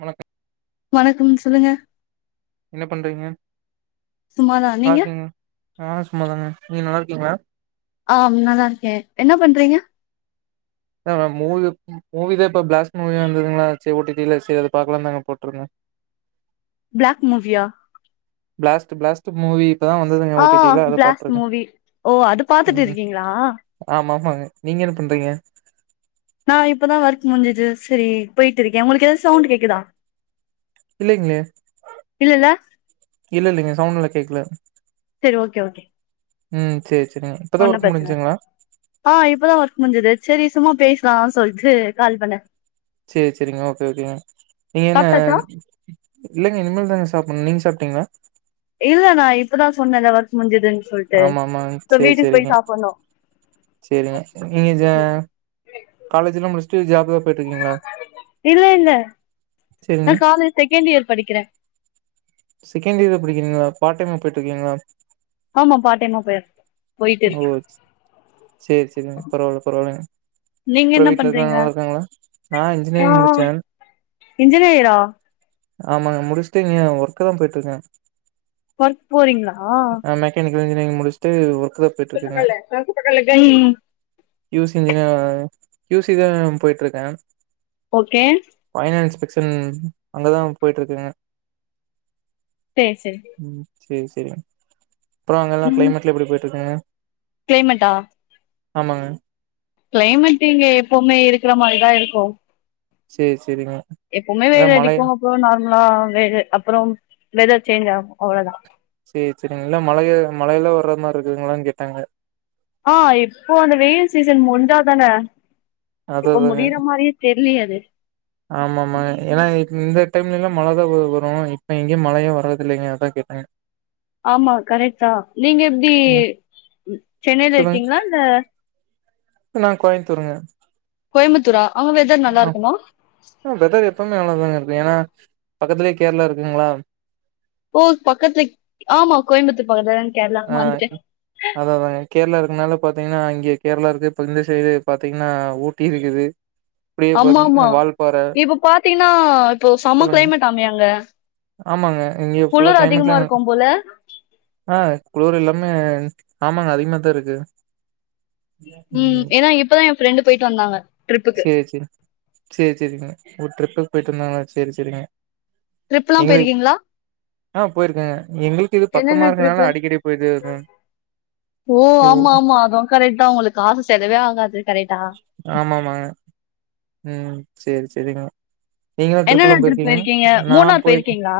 வணக்க வணக்கம் சொல்லுங்க என்ன பண்றீங்க சும்மாதா நீங்க நல்லார்க்கேங் நா சும்மாதாங்க நீங்க நல்லார்க்கீங்ளா ஆம் நல்லாருக்கே என்ன பண்றீங்க வேற மூவி மூவி தா இப்ப பிளாஸ்ட் மூவி வந்ததுங்ளா சேர் ஓ டி டில சேர் அது பாக்லான் தாங்க போட்ருக்கே ப்ளாக் மூவியா ப்ளாஸ்ட்டு ப்ளாஸ்ட் டு மூவி இப்பதா வந்ததுங்க ஓ ஆ டி டில அத பிளாஸ்ட் பாட்ருக்கே மூவி ஓ அது பாத்துட்டு ம் இருக்கீங்களா ஆமா ஆமாங்க நீங்க என்ன பண்றீங்க நா இப்பதா ஒர்க் முஞ்சது செரி பொய்ட்ருக்கே ஒங்ளுக்கு எதாது சவுண்ட் கேக்குதா இல்லைங்ளே இல்லல்ல இல்ல இல்லங்க சவுண்டெல்லா கேக்ல செரி ஓகே ஓகே ம் சேரி ஒன்னு பிரச்சன ஆ இப்பதா ஒர்க் முஞ்சது செரி சும்மா பேஷ்லான் சொல்ட்டு கால் பண்ணே சேர் சேரிங்க ஓகே ஓகே நீங்க என்ன சாப்ட்டாச்சா இல்லங்க இனிமேல் தாங்க சாப்புணு நீங்க சாப்ட்டீங்ளா இல்ல நா இப்பதா சொன்னேல ஒர்க் முஞ்சதுன் சொல்ட்டு ஆமா சோ வீட்டுக்கு போய் சாப்புன்ணு சேரிங்க செரிங் நீங்கஜ காலேஜ்லா முடிச்சிட்டு ஜாப் தா பொயிட்ருக்கீங்ளா இல்ல இல்ல நா சரிங்க காலேஜ் செகண்ட் இயர் படிக்கிறே செகண்ட் இயரு படிக்கீறிங்ளா பார்ட் டைமா பொயிட்ருக்கீங்ளா ஆமா பார்ட் டைமா ப ஓ சேர் சேரிங்க பரவால பரவாலைங்க நீங்க அப்றோ என்ன வீட்ல இருக்கங் பண்றீங்க நல்லாருக்காங்ளா நா இன்ஜினியரிங் முடிச்சே இன்ஜினயரா ஆமாங்க முடிச்சிட்டு இங்க ஒர்க் தா பொயிட்ருக்கே ஒர்க் போறிங்ளா எனக்கு இஞ்சினியரிங் முடிச்சிட்டு ஒர்க் ஈ க்யூசி இஞ்ஜினியரா க்யூசி தா பொய்ட்ருக்கே ஓகே ஃபைனாஸ் பெக்க்ஷன் அங்கதா பொயிட்யிருக்குறே சேர் செரி ம் சேரி சேரிங் அப்றோ அங்கலா கிளைமேட்லா எப்டி பொயிட்ருக்குங்க கிளைமெட்டா ஆமாங்க கிளைமேட்டு இங்க எப்போமே இருக்ற மாரிதா இருக்கு சேர் செரிங்க எப்போமே வெயில் அடிக்கு அப்றோ நார்மலா வெயிலு அப்றம் வெதர் சேஞ்ச் ஆகு அவ்ளதா சேர் செரிங்க எல்லா மலயோ மழல வர்ற மார் இருக்குங்களான் கேட்டே அங்க ஆ இப்போ அந்த வெயில் சீசன் முஞ்சா தானே அது இப்போ அதாங்க முடியிற மாரி தெர்லியது ஆமா ஆமாங்க ஏனா இந்த டைம்லலா மழ தா வ வரும் இப்ப எங்யு மழயே வர்றது இல்லங்க அதா கேட்டே ஆமா கரெக்ட் தா நீங்க எப்டி ம் சென்னையில சொல்லுங்க இருக்கிங்ளா இல்ல நா கோயம்புத்தூர்ங்க கோயம்புத்தூரா அங்க வெதர் நல்லா இருக்குமா ஆ வெதர் எப்பவுமே நல்லாதாங்க இருக்கு ஏன்னா பக்கத்துலே கேரளா இருக்குங்ளா ஓ பக்கத்துல ஆமா கோயம்புத்தூர் பக்கத்ல ஆ அத தாங்க கேரளா இருக்குனால பாத்தீங்கன்னா இங்கே கேரளா இருக்கு இப்ப இந்த சைடு பாத்தீங்கன்னா ஊட் டி இருக்குது இப்டியே அம்மாம்மா பாத்தீங்கன்னா வால்பாற இப்ப பாத்தீங்கன்னா இப்போ செம்ம சொல்லுங்க கிளைமேட்டாமே அங்க ஆமாங்க இங்க ஃபுல்லா குளிர் அதிகமா கிளைமேட்லா இருக்கும் போல ஆ குளுர் எல்லாமே ஆமாங்க அதிகமா தா இருக்கு ம் ஏன்னா இப்பதா எ ஃப்ரெண்டு போய்ட்டு வந்தாங்க ட்ரிப்புக்கு சேர் சேர் சேர் சேரிங்க ஓ ட்ரிப்புக்கு போய்ட்டு வந்தாங்களா சேர் சேரிங்க ட்ரிப்லா எங்களுக்கு போயிருக்கீங்ளா ஆ போய்ருக்கங்க எங்களுக்கு இது பக்கமா என்னென்ன ட்ரிப்பு இருக்கனால அடிக்கடி போய்ட்டு வருவ ஓ ஆமா ஆமா அதுவு கரெக்ட்டாதா உங்களுக்கு காசு செலவே ஆகாது கரெக்டா ஆமாமாங்க ம் சேர் சேரிங்க நீங்கலா ட்ரிப்லா போய்ருப்பிங்க நா போயிருக்கே கீங்களா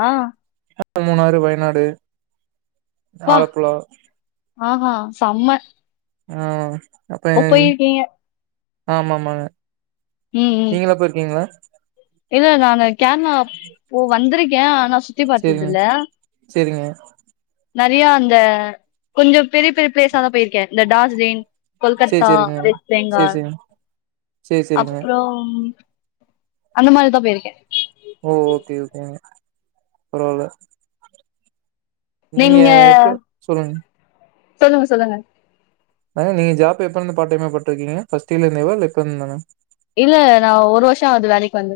மூணாறு வயநாடு வா ஆலப்புழா ஆஹா செம்ம ஆ ஓ அதய்ங் போயிருக்கீங்க ஆமாமாங்க ம் ம் இல்ல நானு கேரளா போ வந்திருக்கே ஆனா சுத்தி பார்த்தது சேரிங்க சேரிங்க நறைய அந்த கொஞ்சம் பெரிய பெரிய பிளேஸா தா போயிருக்கே இந்த டார்ஜிலிங் சேரி கொல்கத்தா சேரிங்க வெஸ்ட் சேரி பெங்கால் சேரிங்க சேரி சேரிங்க அப்றோம் அந்த மாரிதா போயிருக்கே ஓ ஓகே ஓகேங்க பரவால நீங்க எப்ப சொல்லுங்க சொல்லுங்க சொல்லுங்க மேடம் நீங்க ஜாப் எப்பர்ந்து பார்ட் டைம்மா பட்ருக்கீங்க ஃபர்ஸ்ட் இயர்ல இருந்தேவா இல்ல இப்ப இருந்தான இல்ல நா ஒரு வருஷோ ஆவுது வேலைக்கு வந்து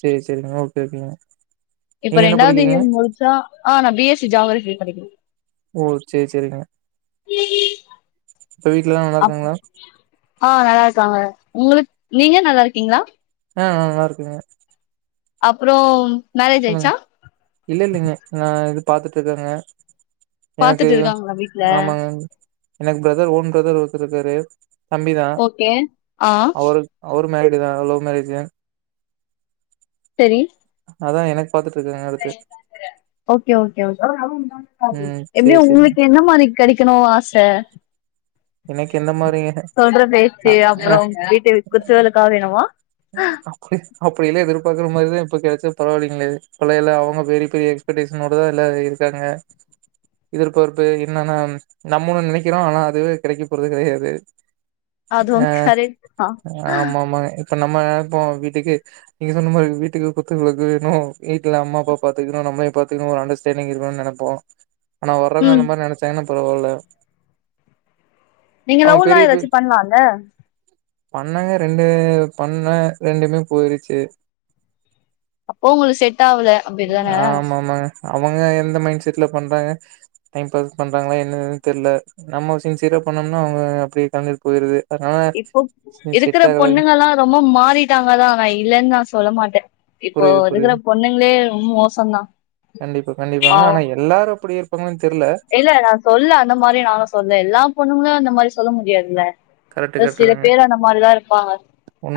சரி சரிங்க ஓகே ஓகேங்க இப்ப நீங்க என்ன ரெண்டாவது படிக்கிறீங்க இயர் முடிச்சா ஆ நா பி எஸ் சி ஜாகர்ஃபீ படிக்கிற ஓ சரி சரிங்க இப்ப வீட்லல்லா நல்லா அப் இருக்காங்களா ஆ நல்லா இருக்காங்க உங்களுக் நீங்க நல்லா இருக்கீங்களா ஆ நா நல்லா இருக்கேங்க அப்றோ மேரேஜ் சொல்லுங்க ஆய்ர்ச்சா இல்ல இல்லைங்க நா இது பாத்துட்டு இருக்காங்க எனக்கு பாத்துட்டு இருக்காங்களா வீட்ல ஆமாங்க எனக்கு பிரதர் ஓன் பிரதர் ஒருத்தருக்காரு தம்பி தா ஓகே ஆ அவரு அவரு மேரிடு தா லவ் மேரேஜு சரி அதா எனக்கு பாத்துட்டு இருக்காங்க அடுத்து ஓகே ஓகே ஓகே ம் எப்டி சேரி சேரிங்க உங்களுக்கு என்ன மாரி கடைக்கணு ஆச எனக்கு எந்த மாரிங்க சொல்ற அ பேச்சு அ அப்புறம் வீட்டு குத்து வெளக்கா வேணுமா அப்படிய எல்லாம் எதிர்பார்க்கற மாதிரிதான் இப்ப கிடைச்சா பரவாயில்லைங்களே பழையெல்லா அவங்க பெரிய பெரிய எக்ஸ்படேசனோடு தான் எல்லா இருக்காங்க எதிர்பார்ப்பு என்னன்னா நம்ம ஒண்ணு நினைக்கிறோம் ஆனா அதுவே கிடைக்கப் போறது கிடையாது அ அதுவும் கரெக்ட் தான் ஆமா ஆமாங்க இப்ப நம்ம போவோம் வீட்டுக்கு நீங்க சொன்ன மாதிரி வீட்டுக்கு குத்து விளக்கு வேணும் வீட்டுல அம்மா அப்பா பாத்துக்கணும் நம்மளயும் பாத்துக்கணும் ஒரு அண்டர்ஸ்டாண்டிங் இருகணும்னு நினைப்போம் ஆனா வர்றவங்க ம் அந்த மாதிரி நினைச்சாங்கன்னா பரவால நீங்க லவ்வெலாம் ஏதாச்சும் பண்லாம்ல பண்ணேங்க ரெண்டு பண்ணெ ரெண்டுமே போயிருச்சு அப்போ உங்களுக்கு செட் ஆகல அப்படிதானே ஆமா ஆமாங்க அவங்க எந்த மைண்ட் செட்ல பண்றாங்க டைம் பாஸ் பண்றாங்களா என்னதுன்னு தெர்ல நம்ம சின்சியரா பண்ணோம்னா அவங்க அப்படியே கழன்ட்டு போயிடுது இப்போ இருக்கிற பொண்ணுங்க எல்லாம் ரொம்ப மாறிட்டாங்க தான் நான் இல்லேன்னு நான் சொல்ல மாட்டேன் இப்போ புரியுது இருக்கிற புரியுது பொண்ணுங்களே ரொம்ப மோசம்தான் ஆ எல்லாரும் அப்படி இருப்பாங்களான்னு தெரியல இல்ல நான் சொல்லுல அந்த மாதிரி நானும் சொல்லுல எல்லா பொண்ணுங்களயும் அந்த மாதிரி சொல்ல முடியாதுல்ல கரெக்ட் கரெக்ட் சில தாங்க பேர் அந்த மாதிரிதான் இருப்பாங்க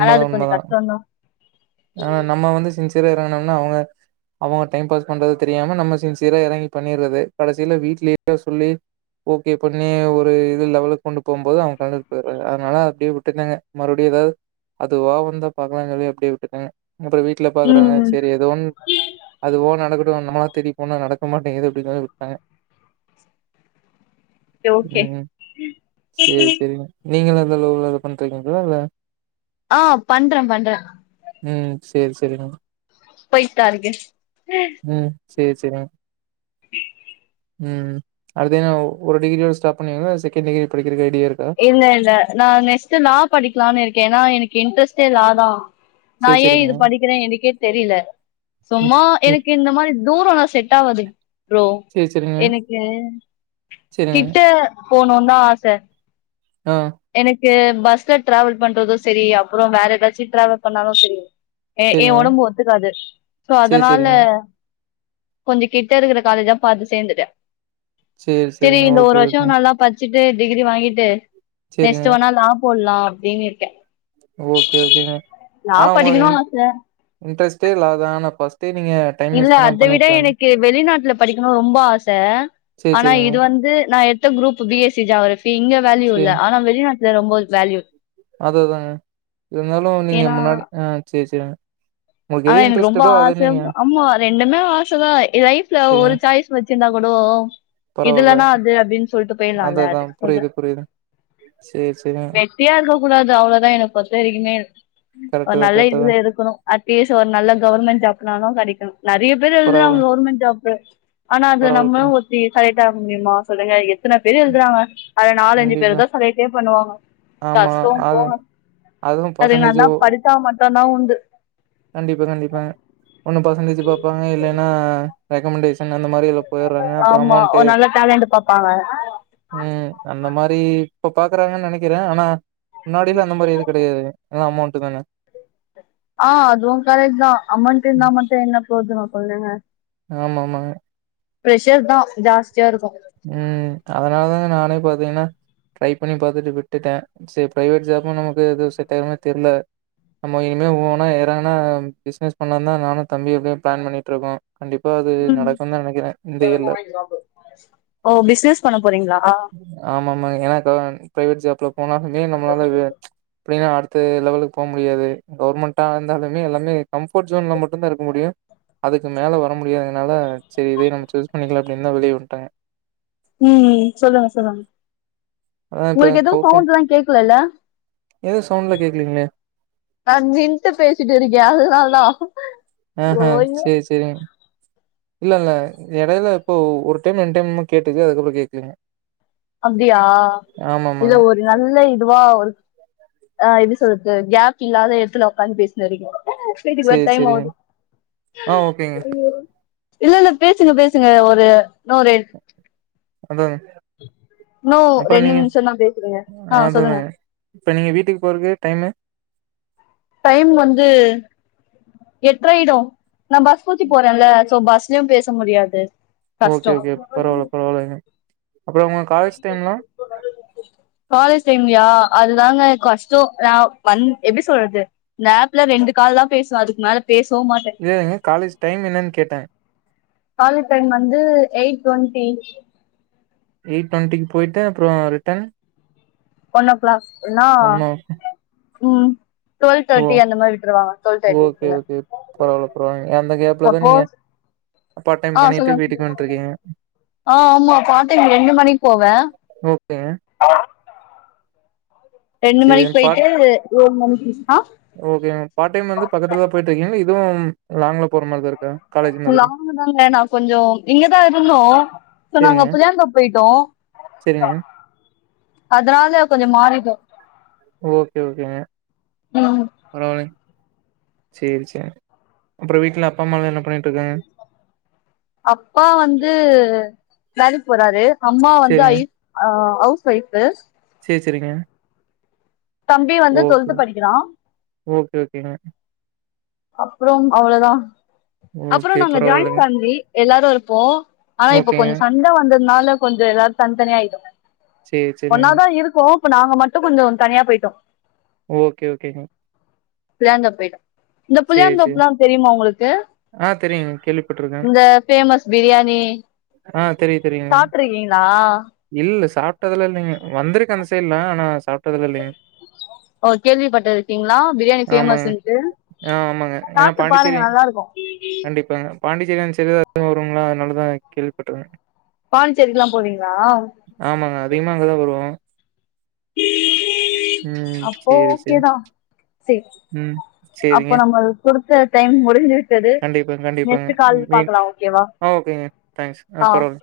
ஆனா அது கொஞ்சம் உண்மதா கஷ்டம் தான் ஆனா நம்ம வந்து சின்சியரா இருங்கனோம்னா அவங்க அவங்க டைம் பாஸ் பண்றத தெரியாம நம்ம சின்சியரா இறங்கி பண்ணிறது கடைசியில வீட்ல கீட்ல சொல்லி ஓகே பண்ணி ஒரு இது லெவலுக்கு கொண்டு போகும்போது அவங்க கழண்ட்டு போயிடுறாங்க அதனால அப்படியே விட்டுட்டேங்க மறுபடியும் ஏதாவது அதுவா வந்தா பாக்கலாம்னு அப்டியே விட்டுட்டேன் அப்பறம் வீட்டுல ம் பாக்குறாங்க ம் செரி அது உன் அதுவோ நடக்கட்டும் நம்மளா தேடிப்போனா நடக்க மாட்டேங்குது அப்டின்னு சொல்லி விட்டுட்டேங்க ஓகே நீங்களெ எந்த அளவு லவ் பண்ணிட்டிருகீங்களா இல்ல இ ஆ பண்றேன் பண்றேன் ம் சேரி சேரிங்க போய்ட்டா இருங்க ம் சேரி சேரிங்க ம் அடுத்து என்ன ஒரு டிகிரியோட ஸ்டாப் பண்ணுவீங்களா செகண்ட் டிகிரி படிக்கிறதுக்கு ஐடியா இருக்கா இல்ல இல்ல நான் நெக்ஸ்ட் லா படிக்கலான்னு இருக்கேன் ஏன்னா எனக்கு இன்ட்ரஸ்டே லா தான் சேரி நான ஏன் சேரிங்க இது படிக்கிறேன் எனக்கே தெரியல ம் சும்மா ம் எனக்கு இந்த மாரி தூரமெல்லாம் செட் ஆகாது புரோ சேரி சேரிங்க எனக்கு சேரிங்க கிட்ட போகணுன்னு தான் ஆச ஆ எனக்கு பஸ்ல டிராவல் பண்றதும் செரிஅப்புறம் வேற ஏதாச்சும் டிராவல் பண்ணாலும் செரி அ என் சேரிங்க உடம்பு ஒத்துக்காது சோ சேரி அதனால சேரிங்க கொஞ்சம் கிட்ட இருக்கிற காலேஜா பாத்து சேர்ந்துக்க சேரி சேரிங்க இந்த ஒரு ஓகே வருஷம் ஓகேங்க நல்லா படிச்சுட்டு டிகிரி வாங்கிட்டு சேரிங்க நெக்ஸ்ட் வேனா லா போடலாம் அப்பிடின்னு இருக்கேன் ஓகே ஓகேங்க லா ஆனால் உங்களுக்கு படிக்கணு இ் ஆச இன்ட்ரெஸ்ட்டே லா தாங்க ஆனா ஃபஸ்ட்டே நீங்க டைம் இல்ல வேஸ்ட் பண்ணாம அத விட பண்ணிருக்கலாங்க எனக்கு வெளிநாட்டுல படிக்கணும் ரொம்ப ஆச சேரி ஆனா சேரிங்க இது வந்து நான் எடுத்த group B S C geography இங்க வேல்யூ இல்ல சேரி ஆனா வெளிநாட்டுல ரொம்ப வேல்யூ அத அதாங்க இருந்தாலும் நீங்க ஏன்னா முன்னாடி ஆ சேரி சேரிங்க உங்களுக்கு ஆனா எது எனக்கு ரொம்ப இன்ட்ரெஸ்ட்டடோ அத ஆச நீங்க ஆம்மா ரெண்டுமே ஆச தான் லைஃப்ல சேரிங்க ஒரு சாய்ஸ் வச்சிருந்தா கூடோ இது பரவால்ல இல்லன்னா அது அப்டின் சொல்ட்டு அது போயுற்லால்ல அதா அதுக் சொன்ன புரியுது புரியுது சேரி சேரிங்க ரெட் ப்ரியா இருக்க கூடாது அவ்ளோதா என்ன பொறுத்த வரைக்குமே ஒரு கரெக்ட்டு தா நல்ல கரெக்ட்டு தா இதுல இருக்கணு பேச ஒரு நல்ல கவர்மெண்டட் ஜாப்னாலு கெடைக்கணு நெறைய பேரு எழுதுறாங்க பரவால்ல கவர்மெண்ட் ஜாப்பு ஆனா அதுல பரவால்ல நம்மளு பரவா ஒத்தி செலக்ட் ஆக முடியுமா சொல்லுங்க எத்தன பேரு எழுதுறாங்க அதுல நாலஞ்சு கண்டிப்பா பேரு தா செலக்டே பண்ணுவாங்க ஆமா கஷ்டோ அது போங்க அதுவும் அது பர்சன்டேஜ் நல்லா படிச்சா மட்டுந்தா உண்டு கண்டிப்பா கண்டிப்பா ஒன்னு பர்சன்டேஜ் பாப்பாங்க இல்லன்னா ரெக்கமெண்டேஷன் அந்த மாரி எதோ போயிறாங்க அப்றோ ஆமா அமௌண்ட்டு ஒரு நல்ல டேலண்ட் பாப்பாங்க ம் அந்த மாரி இப்ப பாக்குறாங்கன் நெனைக்கிறே ஆனா முன்னாடிலா அந்த மாரி எது கெடயாது அ அமௌண்டு தான ஆ அதுவு கரெக்ட் தா அமௌன்ட் இருந்தா மட்டு என்ன ப்ரோஜனோ சொல்லுங்க ஆமாமா பிரஷர் தா ஜாஸ்தியா இருக்கு ம் அதனாலதா நானே பாத்தே ஏனா ட்ரை பண்ணி பாத்துட்டு விட்டுட்டே செரி பிரைவேட் ஜாபு நமக்கு எது செட் ஆகுற மாரி தெர்ல ஆமா இனிமே ஓனா ஏறங்குனா பிஸ்னஸ் பண்ணன் தா நானு தம்பி எப்டியோ ப்ளன் பண்ணிட்ருக்கோ கண்டிப்பா அது ம் நடக்குந்தா நெனைக்கிறே இந்த இயர்ல ஓ பிஸ்னஸ் பண்ண போறீங்ளா ஆமாமா ஏனாக்கா பிரைவேட் ஜாப்ல போனாலுமே நம்மளால வ அப்டினா அடுத்த லெவலுக்கு போ முடியாது கவர்மெண்ட்டா இருந்தாலுமே எல்லாமே கம்ஃபோர்ட் ஜோன்ல மட்டுந்தா இருக்க முடியு அதுக்கு மேல வர முடியாதுனால செரி இதே நம்ம சூஸ் பண்ணிக்லா அப்டின் தா வெளியே வந்ட்டே ம் சொல்லுங்க சொல்லுங்க அதான் இப்ப உங்களுக் எதுவு கௌசம் சவுண்ட்லா கேக்கலல்ல ஏதோ சவுண்ட்ல கேக்கலீங்களே நா நின்ட்டு பேசிட்டு இருக்கே அதுனால் தா ஆஹா ஐயோ செரி செரிங்க இல்ல இல்ல எடையில இப்போ ஒரு டைம் ரெண்டு டைம் கேட்டுது அதுக்கப்றோ கேக்கலிங்க அப்டியா இது ஆமாங்க ஒரு நல்ல இதுவா ஒரு ஆ எப்டி சொல்றது கேப் இல்லாத எடத்துல உக்காந்து பேசினுறீங்க வீட்டுக்கு ஒரு சரி டைம் சரிங்க வரு ஆ ஓகேங்க அய்யோ இல்ல இல்ல பேசுங்க பேசுங்க ஒரு இன்னொரு அதாங்க இன்னு அப்றோ ரெண்டு நீங்க நிமிஷந்தா பேசுறீங்க ஆ அதா சொல்லுங்க தாங்க இப்ப நீங்க வீட்டுக்கு போறக்கு டைமு டைம் வந்து எட்ற ஆய்டு நா பஸ் புச்சி போறேன்ல சோ பஸ்லயு பேச முடியாது கஷ்டோ ஓகே ஓகே பரவால்ல பரவால்லங்க அப்றோ உங்க காலேஜ் டைம்லாம் காலேஜ் டைம்லயா அதுதாங்க கஷ் டோ நா வந் எப்டி சொல்றது இந்த ஆஃப்ல ரெண்டு கால் தா பேசுவே அதுக்கு மேல பேசவு மாட்டே இல்லங்க காலேஜ் டைம் என்னன் கேட்டே காலேஜ் டைம் வந்து எயிட் டுவெண்ட்டி எயிட் டு்வெண்டிக்கு போயிட்டு அப்றோ ரிட்டன் ஒன் ஓ கிளாக்ன்னா ஒன்னா ம் டுவெல் ஓ தேர்ட்டி அந்த மாரி விட்ருவாங்க டுவெல் ஓகே தேர்டிக்குள்ள ஓகே பரவாயில்ல சப்போஸ் பாட் டைம் ஆ பண்ணிட்டு சொல்லுங்க வீட்டுக்கு வந்ட்டுருக்கீங்க ஆ ஆமா பார்டைம் ரெண்டு மணிக்கு போவே ஓகேங்க ரெண்டு மணிக்கி சரி போயிட்டு ஒரு மணிக்கி ஆ ஓகே மேம் பார்ட் டைம் வந்து பக்கத்துல தா போயிட்டு இருக்கீங்ளா இதுவு லாங்குல போற மாரிதா இருக்கா காலேஜ் மாதிரி லாங்கு தாங்க நா கொஞ்சோ இங்க தா இருந்தோ இப்ப நாங்க புல்லா [unintelligible] போயிட்டோ செரிங்க அதுனால ஓகே ஓகேங்க ம் பரவால்லங் சேரி செரி அப்றோ வீட்ல அப்பா அம்மாலா என்ன பண்ணிட்ருக்காங்க அப்பா வந்து வேலைக்கு போறாரு அம்மா வந்து சரிங்க ஐஸ் ஆ ஹவுஸ் ஒய்ஃபு சேரி செரிங்க தம்பி வந்து டுவல்த்து படிக்கிறா ஓகே ஓகேங்க அப்றோ அவ்ளதா அப்புறே ஓகே நாங்க ஜாயின்ட் பரவாயில்லைங்க ஃபேமிலி எல்லாரு இருப்போ ஆனா இப்ப ஓகேங்க கொஞ் சண் ட வந்ததுனால கொஞ்சோ எல்லாரு தனித்தனியா ஆயிட்டோ சேரி ஒன்னா சேரிங்க தா இருக்கோ இப்ப நாங்க மட்டு கொஞ்சோ தனியா போயிட்டோ ஓகே ஓகே புளியாந்தோப் போயிட்டோ இந்த சேரி சேரி புளியாந்தோப்லா தெரியுமா உங்குளுக்கு ஆ தெரியுங் அங்க ஃபேமஸ் பிரியாணி ஆ தெரியு தெரியுங்க சாப்ட்ருக்கீங்களா இல்ல சாப்ட்டதுலா இல்லைங்க வந்துருக்க அந்த சைட்லா ஆனா சாப்ட்டதுலா இல்லைங்க ஓ கேள்விப்பட்டு இருக்கீங்களா பிரியாணி ஆமாங்க ஃபேமஸ்ன்ட்டு ஆ ஆமாங்க சாப்ட்டு பாருங்க நல்லாருக்கு இப்ப பாண்டிசேரி தா அந்த சைடு [inaudible] வருவாங்லா அதுனால தா கேள்விப்பட்ருக்கங்க பாண்டிசேரிலா போவீங்ளா ஆமாங்க அதிகமா அங்கதா வருவோ உம் [unintelligible] ம் அப்போ சேரி ஓகே சேரி தா செரி ம் அப்ப சேரிங்க நம்ம குடுத்த டைம் முடிஞ்சி சது கண்டிப்பா கண்டிப்பாங்க நெக்ஸ்டு கால் மீன் பாக்லா ஓகே வா ஆ ஓகேங்க தேங்க்ஸ் ஆ பரவால்ல